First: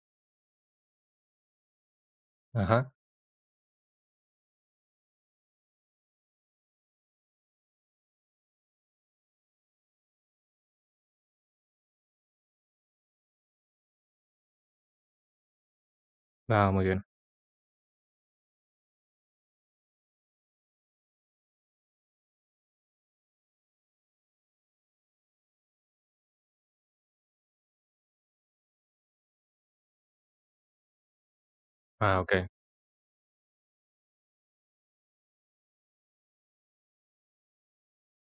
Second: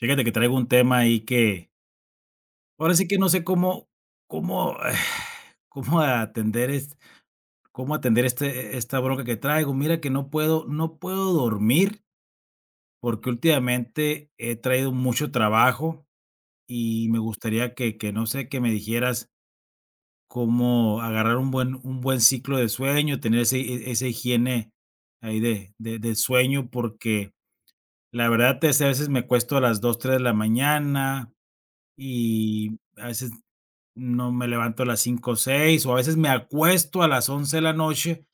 Fíjate que traigo un tema ahí que Ajá. ahora sí que no sé cómo cómo atender es cómo atender esta bronca que traigo. Mira que no puedo dormir, porque últimamente he traído mucho trabajo Ah, muy bien. y me gustaría no sé, que me dijeras cómo agarrar un buen ciclo de sueño, tener ese e esa higiene ahí de sueño, porque la verdad es que a veces me cuesto a las dos, 3 de la mañana, Ah, okey. y a veces no me levanto a las 5 o 6, o a veces me acuesto a las 11 de la noche,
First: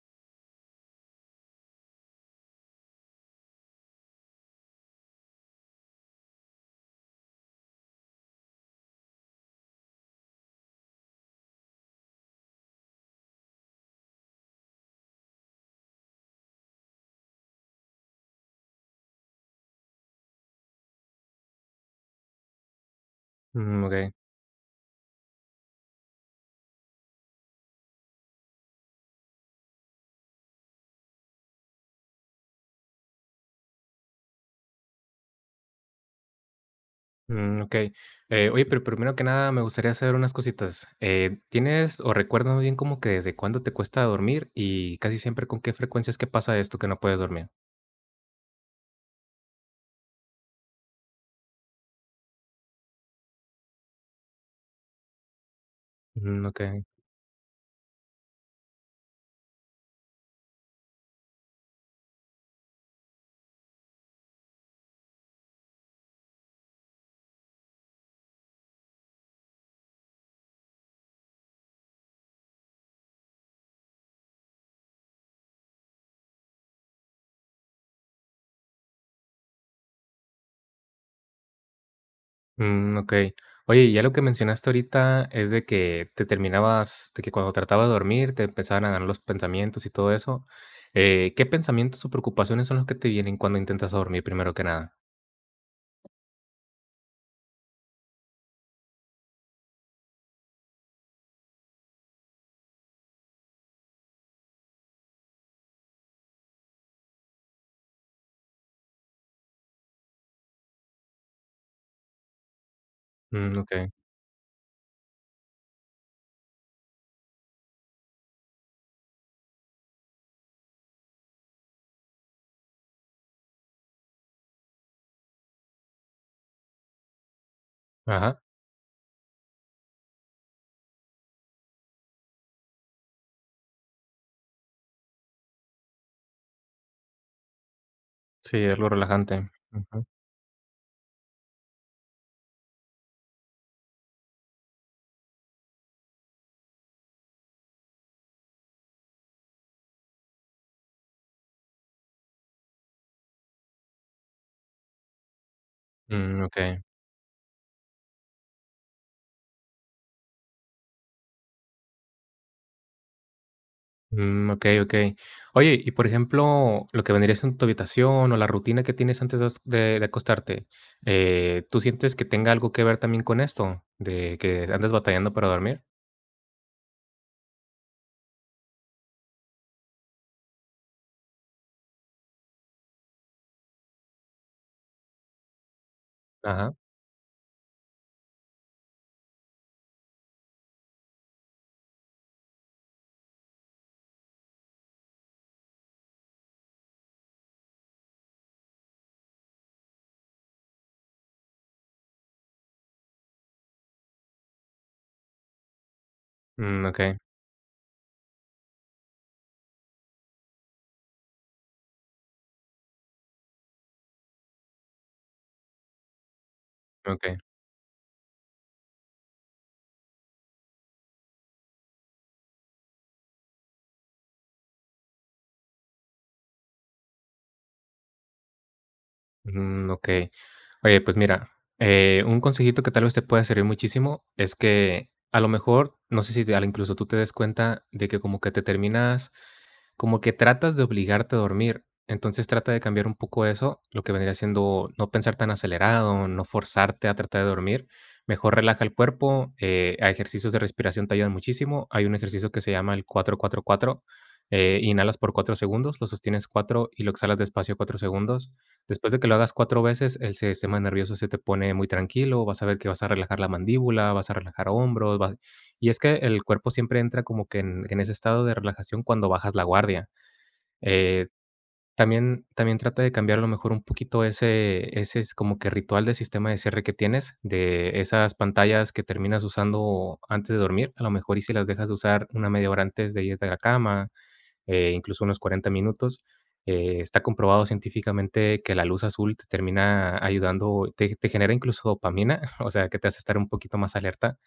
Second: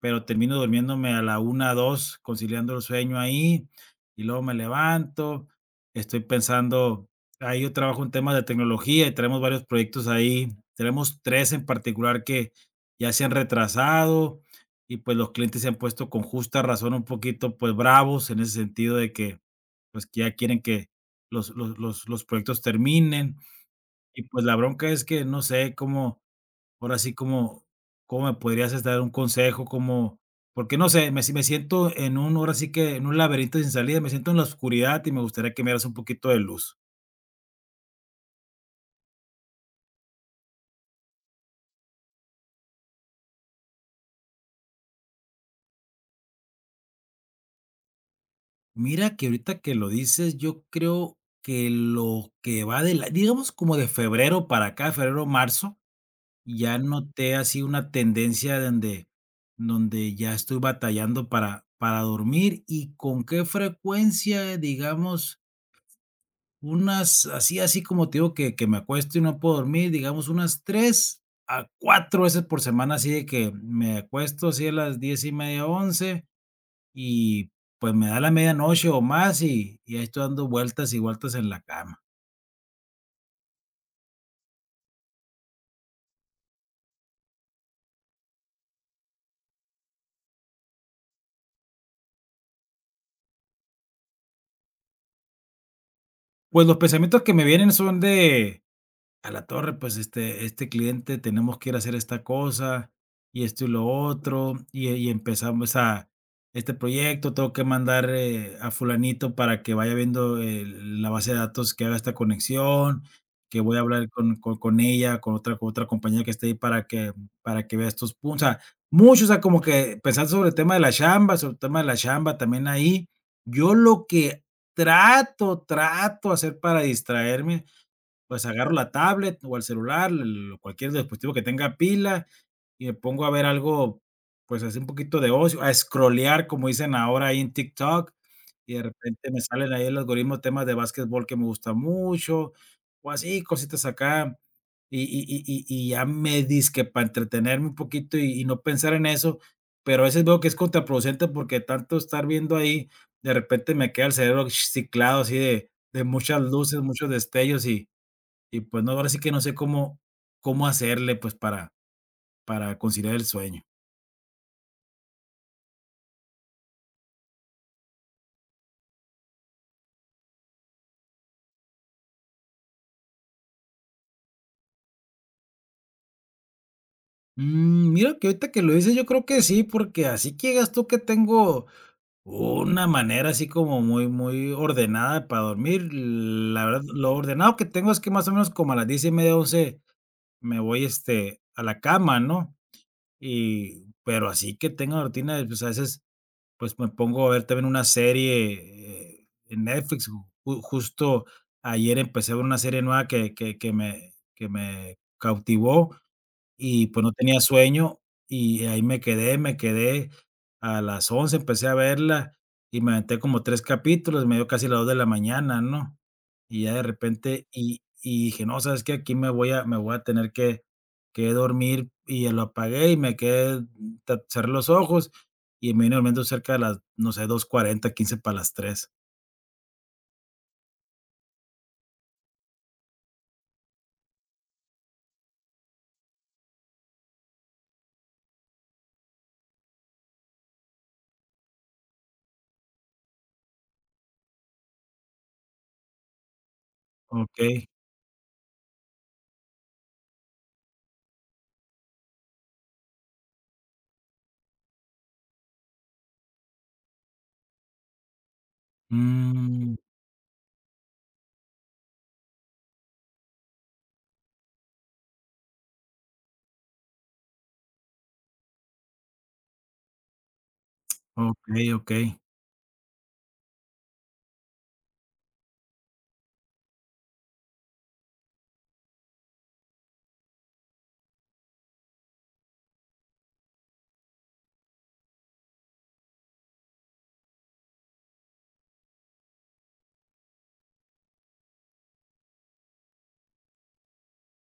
pero termino durmiéndome a la 1 o 2, conciliando el sueño ahí, y luego me levanto, estoy pensando. Ahí yo trabajo en temas de tecnología y tenemos varios proyectos ahí. Tenemos tres en particular que ya se han retrasado, y pues los clientes se han puesto, con justa razón, un poquito pues bravos, en ese sentido de que pues que ya quieren que los proyectos terminen. Mm, okey. Y pues la bronca es que no sé cómo, ahora sí, cómo me podrías es dar un consejo, cómo, porque no sé, me si me siento en ahora sí que en un laberinto sin salida, me siento en la oscuridad y me gustaría que me dieras un poquito de luz. Mm, okey. Oye, pero primero que nada me gustaría saber unas cositas. ¿Tienes o recuerdas muy bien como que desde cuándo te cuesta dormir y casi siempre con qué frecuencia es que pasa esto que no puedes dormir? Mira que ahorita que lo dices, yo creo que lo que va de la, digamos, como de febrero para acá, febrero, marzo, Mm, ya okey. noté así una tendencia donde ya estoy batallando para dormir. Y con qué frecuencia, digamos, unas, así así como te digo, que me acuesto y no puedo dormir, digamos, unas 3 a 4 veces por semana, así de que me acuesto así a las 10:30, 11, y pues me da la medianoche o más, y ahí estoy dando vueltas y vueltas en la cama. Mm, okey. Oye, y ya lo que mencionaste ahorita es de que te terminabas de que cuando tratabas de dormir te empezaban a ganar los pensamientos y todo eso. ¿Qué pensamientos o preocupaciones son los que te vienen cuando intentas dormir, primero que nada? Pues los pensamientos que me vienen son de: "A la torre, pues, este cliente tenemos que ir a hacer esta cosa, y esto y lo otro", y empezamos a este proyecto, tengo que mandar, a fulanito para que vaya viendo el la base de datos, que haga esta conexión, Mm, que voy a okey. hablar con ella, con otra compañía que esté ahí para que vea estos puntos. O sea, mucho, o sea, como que pensar sobre el tema de la chamba, sobre el tema de la chamba también ahí. Yo lo que trato hacer para distraerme, Ajá. pues agarro la tablet o el celular, el cualquier dispositivo que tenga pila, y me pongo a ver algo, pues, así un poquito de ocio, a escrolear, como dicen ahora ahí en TikTok, Sí, y es de lo repente me relajante. salen ahí, el algoritmo, temas de básquetbol que me gusta mucho, o así, cositas acá, y ya me disque para entretenerme un poquito y no pensar en eso, pero a veces veo que es contraproducente porque tanto estar viendo ahí, de repente me queda el cerebro ciclado, así de muchas Mm, luces, okey. muchos destellos, y pues no, ahora sí que no sé cómo hacerle, pues, para conciliar el sueño. Mm, okey, okey. Oye, y por ejemplo, lo que vendría siendo tu habitación o la rutina que tienes antes de as de acostarte, ¿tú sientes que tenga algo que ver también con esto, de que andas batallando para dormir? Mm, mira que ahorita que lo dices, yo creo que sí, porque así que digas tú que tengo una manera así como muy, muy ordenada para dormir, la Ajá. verdad. Lo ordenado que tengo es que más o menos como a las 10:30, 11, me voy, a la cama, ¿no? Y pero así que tenga rutina, pues, a veces, pues, me pongo a ver también una serie, en Netflix. Ju Justo ayer empecé a ver una serie nueva que me cautivó, Mm, y pues no okey, tenía sueño, y ahí me quedé, me quedé. A las 11 empecé a verla, y me aventé como 3 capítulos, me dio casi las 2 de la mañana, ¿no? Y ya de okey. repente y dije: "No, ¿sabes que Aquí me voy a tener que dormir", y ya lo apagué y me quedé, ta cerré los ojos, y me vine durmiendo cerca de las, no sé, 2:40, 2:45. Mm, okey. Oye, pues mira, un consejito que tal vez te pueda servir muchísimo es que, a lo mejor, no sé si te incluso tú te des cuenta de que como que te terminas como que tratas de obligarte a dormir. Entonces, trata de cambiar un poco eso, lo que vendría siendo no pensar tan acelerado, no forzarte a tratar de Okey. dormir. Mejor relaja el cuerpo, a ejercicios de respiración te ayudan muchísimo. Hay un ejercicio que se llama el 4 4 4. Inhalas por 4 segundos, lo sostienes 4 y lo exhalas despacio 4 segundos. Después de que lo hagas Mm, 4 veces, el sistema nervioso se te pone muy tranquilo, vas a ver que vas a relajar la mandíbula, vas a relajar hombros, vas. Y es que el cuerpo siempre entra como que en ese estado de relajación cuando bajas la guardia. Eh, okey, okey. También también trata de cambiar a lo mejor un poquito ese ese es como que ritual de sistema de cierre que tienes, de esas pantallas que terminas usando antes de dormir, a lo mejor y si las dejas de usar una media hora antes de irte a la cama, incluso unos 40 minutos. Está comprobado científicamente que la luz azul te termina ayudando, te genera incluso dopamina, o sea, que te hace estar un poquito más alerta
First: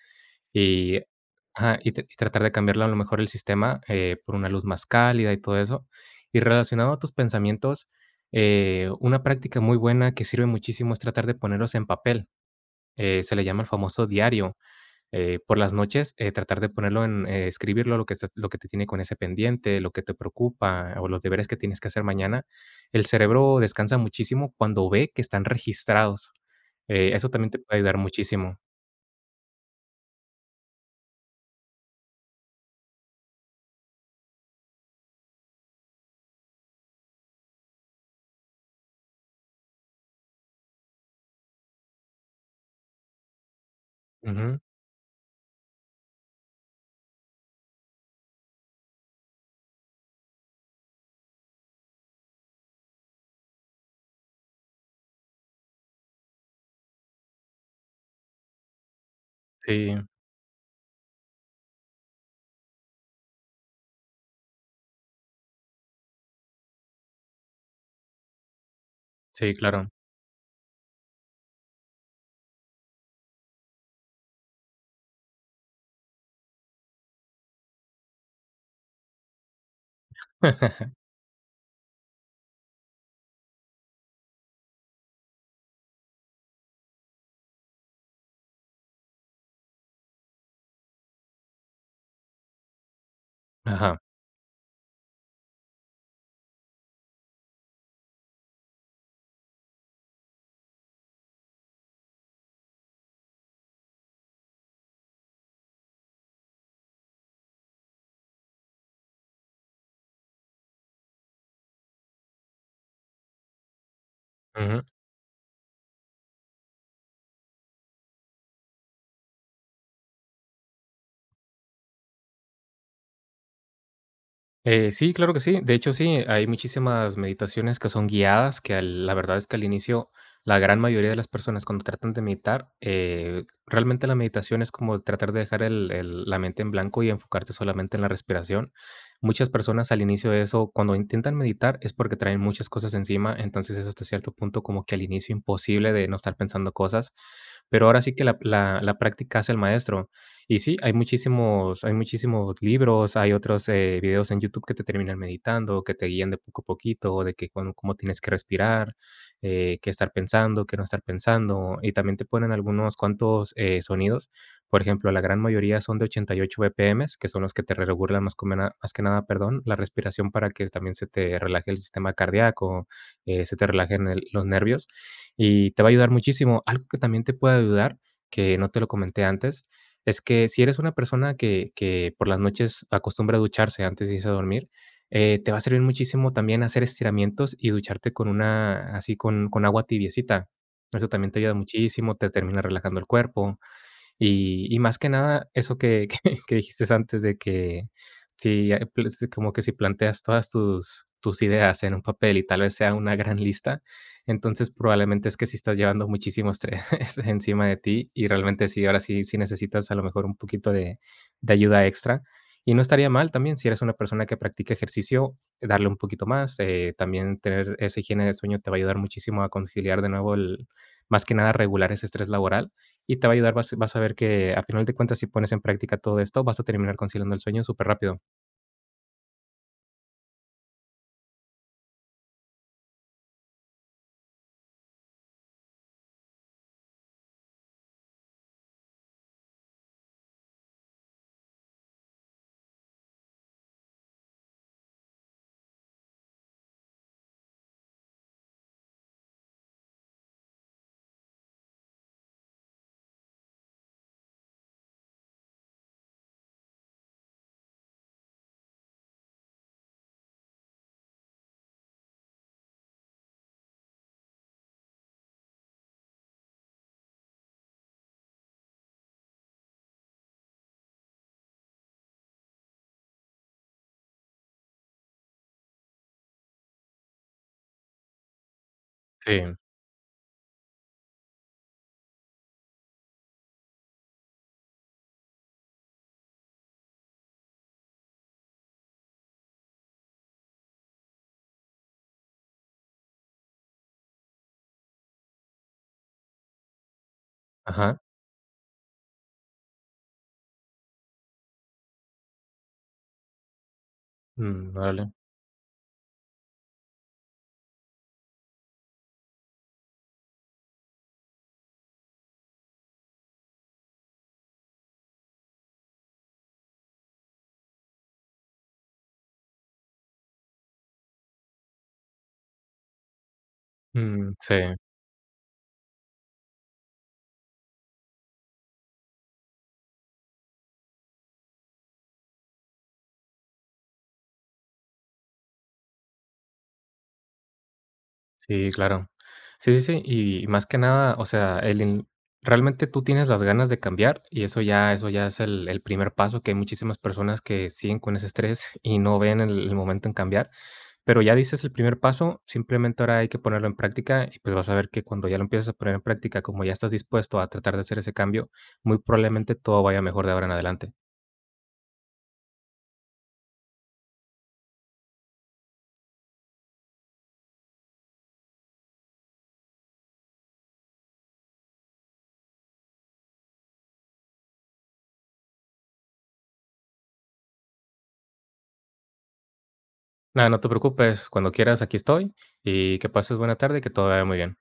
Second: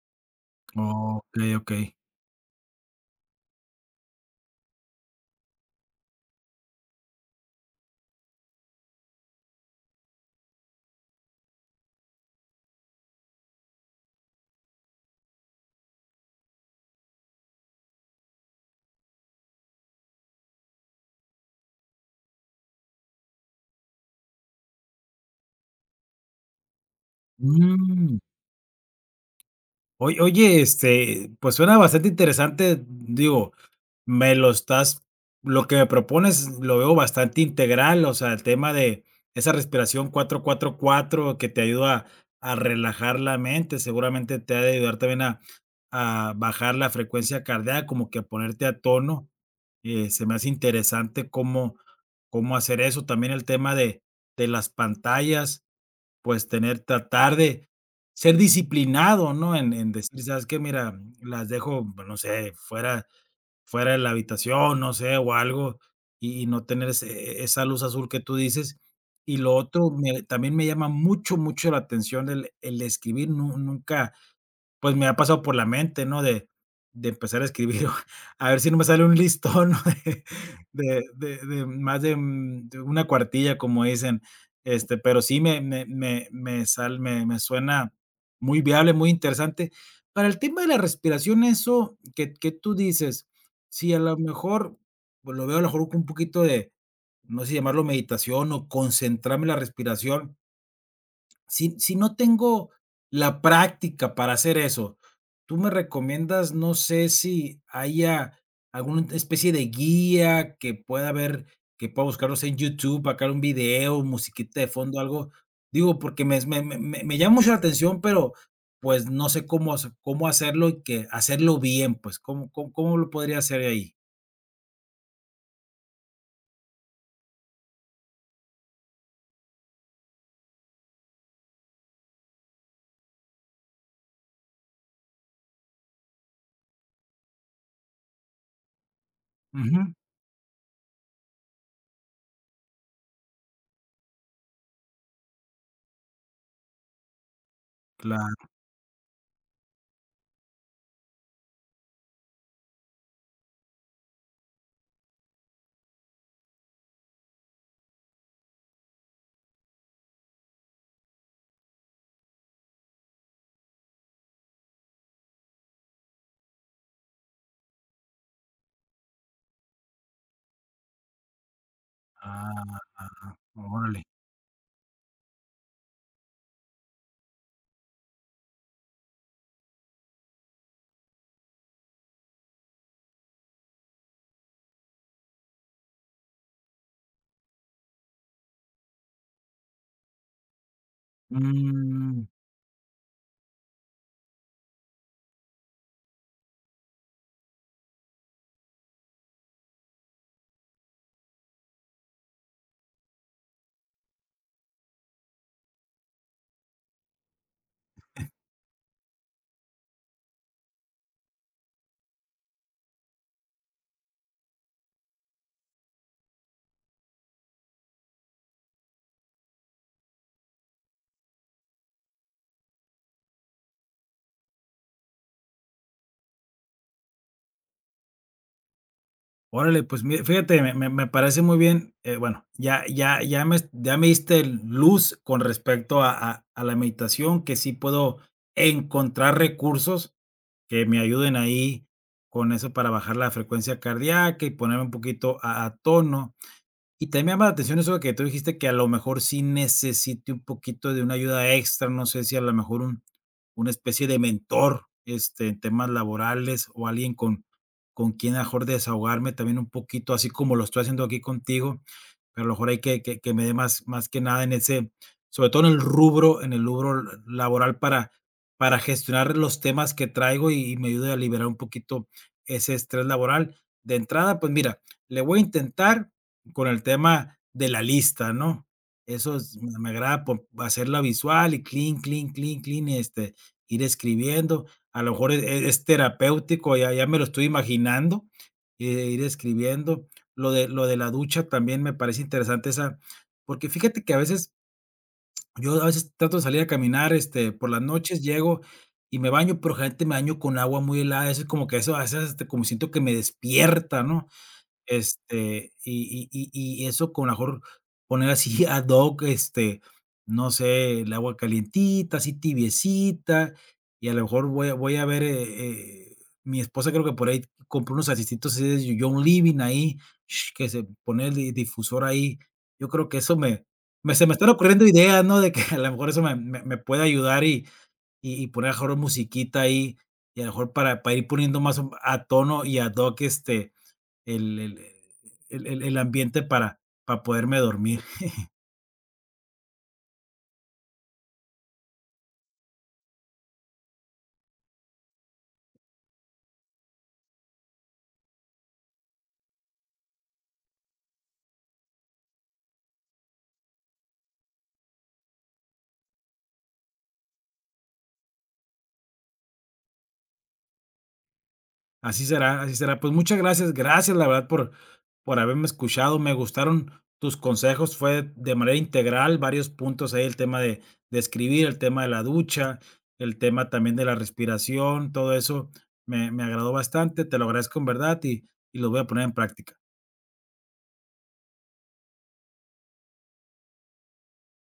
y Okey, ajá, okey. y tratar de cambiarlo a lo mejor el sistema, por una luz más cálida y todo eso. Y relacionado a tus pensamientos, una práctica muy buena que sirve muchísimo es tratar de ponerlos en papel, se le llama el famoso diario. Por las noches, tratar de ponerlo en escribirlo, lo que estás lo que te tiene con ese pendiente, lo que te preocupa o los deberes que tienes que hacer mañana. El cerebro descansa muchísimo cuando ve que están registrados. Eso también te puede ayudar Mm. muchísimo. Oy Oye, pues suena bastante interesante, digo, me lo estás lo que me propones lo veo bastante integral, o sea, el tema de esa respiración 4-4-4, que te ayuda a relajar la mente, seguramente te Ujú. ha de ayudar también a bajar la frecuencia cardíaca, como que a ponerte a tono. Se me hace interesante cómo hacer eso, también el tema de las pantallas. Pues tener tratar de ser disciplinado, ¿no? En Sí, decir: "¿Sabes qué? Mira, las dejo, pues, no sé, fuera de la habitación", no sé, o algo, y no tener ese e esa luz azul que tú dices. Y sí, lo otro, claro. me también me llama mucho, mucho la atención el escribir. Nu Nunca pues me ha pasado por la mente, ¿no? De empezar a escribir, a ver si no me sale un listón, ¿no? De más de, de una cuartilla, como dicen, pero sí me me me me sal me me suena muy viable, muy interesante. Para el tema de la respiración, eso que tú dices, si Ajá. a lo mejor, pues, lo veo a lo mejor con un poquito de, no sé si llamarlo meditación, o concentrarme en la respiración. Si no tengo la práctica para hacer eso, ¿tú me recomiendas? No sé si haya alguna especie de guía que pueda ver, que pueda buscarlos en YouTube, acá un video, musiquita de Ujú. fondo, algo. Digo, porque me llama mucho la atención, pero pues no sé cómo hacerlo, y que hacerlo bien, pues, cómo lo podría hacer ahí? Sí, claro que sí. De hecho, sí, hay muchísimas meditaciones que son guiadas, que la verdad es que al inicio la gran mayoría de las personas cuando tratan de meditar, realmente la meditación es como tratar de dejar la mente en blanco y enfocarte solamente en la respiración. Muchas personas Ujú. al inicio de eso, cuando intentan meditar, es porque traen muchas cosas encima, entonces es hasta cierto punto como que al inicio imposible de no estar pensando cosas, pero ahora sí que Claro, la práctica hace el maestro. Y sí, hay muchísimos libros, hay otros, videos en YouTube que te terminan meditando, que te guían de poco a poquito, de que cuándo cómo tienes que respirar, qué estar pensando, qué no estar pensando, y también te ponen algunos cuantos, sonidos. Por ejemplo, la gran mayoría son de 88 BPMs, que son los que te regulan más que nada, perdón, la respiración para que también se te relaje el sistema cardíaco, se te órale. relajen el los nervios, y te va a ayudar muchísimo. Algo que también te puede ayudar, que no te lo comenté antes, es que si eres una persona que por las noches acostumbra a ducharse antes de irse a dormir, te va a servir muchísimo también hacer estiramientos y ducharte con una así con agua tibiecita. Eso también te ayuda muchísimo, Mm. te termina relajando el cuerpo. Y más que nada, eso que que dijiste antes de que si, pues, como que si planteas todas tus ideas en un papel y tal vez sea una gran lista, entonces probablemente es que si estás llevando muchísimo estrés encima de ti y realmente sí, ahora sí sí necesitas a lo mejor un poquito de ayuda extra. Y no estaría mal también, si eres una persona que practica ejercicio, darle un poquito más, también tener esa higiene de sueño te va a ayudar muchísimo a conciliar de nuevo el más que nada regular ese estrés laboral y te va a ayudar, vas a ver que, a final de cuentas, si pones en práctica todo esto, vas a terminar conciliando el sueño súper rápido. Órale, pues mire, fíjate, me parece muy bien. Bueno, ya me diste luz con respecto a la meditación, que sí puedo encontrar recursos que me ayuden ahí con eso para bajar la frecuencia cardíaca y ponerme un poquito a tono. Y también me llama la atención eso de que tú dijiste que a lo mejor sí necesite un poquito de una ayuda extra. No sé si a lo mejor un una especie de mentor, en temas laborales, o alguien con quien a lo mejor desahogarme también un poquito, así como lo estoy haciendo aquí contigo, pero a lo mejor hay que me dé, más que nada, en ese, sobre todo en el rubro, laboral, para gestionar los temas que traigo, y me ayude a liberar un poquito ese estrés laboral. De entrada, pues mira, le voy a intentar con el tema de la lista, ¿no? Eso Sí, es me agrada, po hacerla visual, y clean, clean, clean, clean, ir escribiendo. A lo mejor es terapéutico, ya me lo estoy imaginando, eh, ir escribiendo. Lo de la ducha también me parece interesante, esa, porque fíjate que a veces, yo, a veces trato de salir a caminar, por las ajá, noches llego y me baño, pero generalmente me baño con agua muy helada. Eso es como que eso a veces, como siento que me despierta, ¿no? mm, órale, Y eso, con, a lo mejor, poner así ad hoc, no sé, el agua calientita, así tibiecita. Y a lo mejor voy a ver, mi esposa creo que por ahí compró unos asistitos así de John Living ahí, que se pone el di difusor ahí. Yo creo que eso me me se me mm, están sí, ocurriendo ideas, ¿no? De que a lo mejor eso me puede ayudar, y poner a lo mejor musiquita ahí, y a lo mejor para ir poniendo más a tono y ad hoc, el el el ambiente para poderme dormir. sí, claro. Sí, sí, sí, y más que nada, o sea, el in realmente tú tienes las ganas de cambiar y eso ya es el primer paso, que hay muchísimas personas que siguen con ese estrés y no ven el momento en cambiar. Pero ya dices el primer paso, simplemente ahora hay que ponerlo en práctica y, pues, vas a ver que cuando ya lo empiezas a poner en práctica, como ya estás dispuesto a tratar de hacer ese cambio, muy probablemente todo vaya mejor de ahora en adelante. Así será, así será. Pues muchas gracias, gracias, la verdad, por haberme escuchado. Me gustaron tus consejos, fue de manera integral, varios puntos ahí, el tema de escribir, el tema de la ducha, el tema también de la respiración. Todo eso me agradó bastante. Te lo agradezco, en verdad, y lo voy a poner en práctica. Nada, no te preocupes, cuando quieras aquí estoy y que pases buena tarde y que todo vaya muy bien.